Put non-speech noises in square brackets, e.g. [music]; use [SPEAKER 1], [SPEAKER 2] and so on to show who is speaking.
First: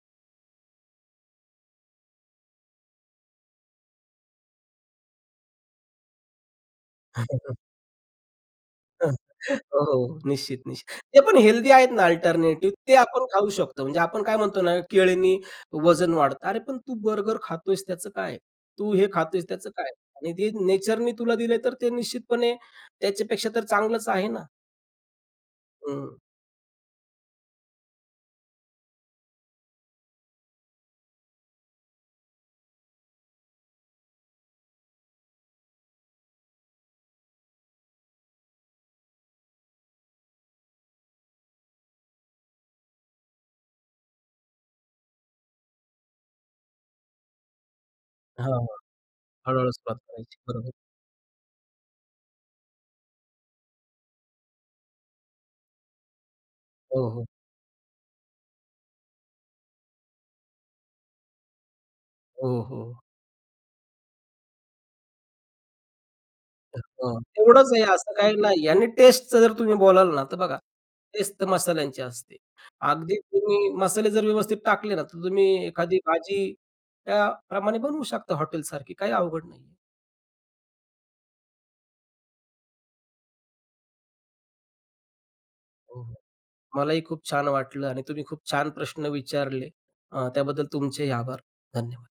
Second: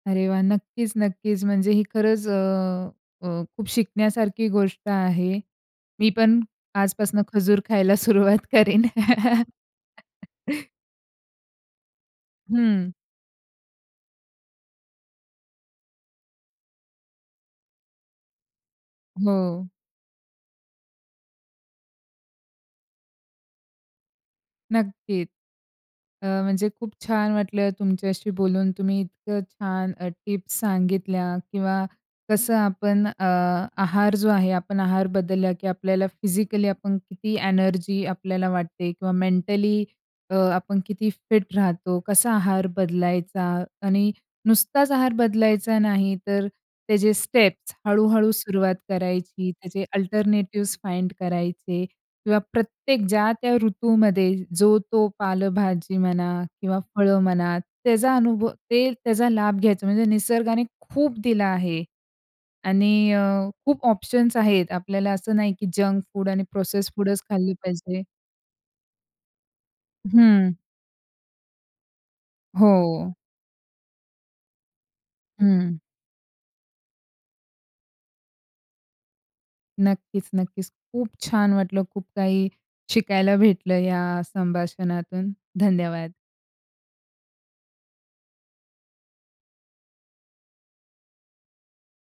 [SPEAKER 1] अरे वाह! नक्कीच, नक्कीच. म्हणजे ही खरंच अ, अ, खूप शिकण्यासारखी गोष्ट आहे. मी पण आजपासनं
[SPEAKER 2] [chuckles]
[SPEAKER 1] खजूर खायला सुरुवात करेन.
[SPEAKER 2] [chuckles] हो, हो, निश्चित,
[SPEAKER 1] [chuckles]
[SPEAKER 2] निश्चित. ते पण हेल्दी आहेत ना अल्टरनेटिव्ह
[SPEAKER 1] हं.
[SPEAKER 2] ते आपण खाऊ शकतो. म्हणजे आपण काय म्हणतो ना, केळ्यांनी वजन वाढतं. अरे पण तू बर्गर खातोयस त्याचं काय? तू हे खातोयस त्याचं
[SPEAKER 1] हो.
[SPEAKER 2] काय? आणि ते नेचरनी तुला दिलंय तर ते निश्चितपणे त्याच्यापेक्षा तर चांगलच आहे ना?
[SPEAKER 1] नक्कीच.
[SPEAKER 2] हं.
[SPEAKER 1] अ, म्हणजे खूप छान वाटलं तुमच्याशी बोलून. तुम्ही इतकं छान अ, टिप्स सांगितल्या किंवा कसं आपण अ, आहार जो आहे, आपण आहार बदलला, की आपल्याला फिजिकली आपण किती एनर्जी आपल्याला वाटते किंवा मेंटली अ, आपण किती फिट राहतो. कसा आहार बदलायचा आणि नुसताच आहार बदलायचा नाही तर त्याचे स्टेप्स हळू-हळू
[SPEAKER 2] हां, हां.
[SPEAKER 1] सुरुवात करायची,
[SPEAKER 2] हळू-हळू
[SPEAKER 1] त्याचे
[SPEAKER 2] सुरुवात करायची, बरोबर.
[SPEAKER 1] अल्टरनेटिव्हज फाइंड करायचे किंवा प्रत्येक ज्या त्या ऋतूमध्ये जो तो पालेभाजी म्हणा किंवा
[SPEAKER 2] हो,
[SPEAKER 1] फळं
[SPEAKER 2] हो.
[SPEAKER 1] म्हणा त्याचा अनुभव ते त्याचा लाभ घ्यायचा. म्हणजे निसर्गाने खूप दिलं आहे
[SPEAKER 2] हो, हो.
[SPEAKER 1] आणि अ, खूप ऑप्शन्स आहेत. आपल्याला असं नाही, की जंक फूड आणि
[SPEAKER 2] अ,
[SPEAKER 1] प्रोसेस्ड
[SPEAKER 2] हां
[SPEAKER 1] फुडच खाल्ले
[SPEAKER 2] थोडस हे
[SPEAKER 1] पाहिजे.
[SPEAKER 2] असं काही नाही आणि टेस्टचं जर तुम्ही बोलाल ना तर
[SPEAKER 1] हं.
[SPEAKER 2] बघा, टेस्ट तर मसाल्यांची असते.
[SPEAKER 1] हो.
[SPEAKER 2] अगदी तुम्ही मसाले जर व्यवस्थित टाकले ना, तर तुम्ही
[SPEAKER 1] हं.
[SPEAKER 2] एखादी भाजी त्या प्रमाणे बनवू शकता हॉटेलसारखी. काही अवघड नाहीये.
[SPEAKER 1] नक्कीच, नक्कीच. खूप छान वाटलं. खूप काही शिकायला भेटलं ह्या संभाषणातून
[SPEAKER 2] हो,
[SPEAKER 1] धन्यवाद.
[SPEAKER 2] हो. मलाही खूप छान वाटलं आणि तुम्ही खूप छान प्रश्न विचारले. अ, त्याबद्दल तुमचेही आभार, धन्यवाद.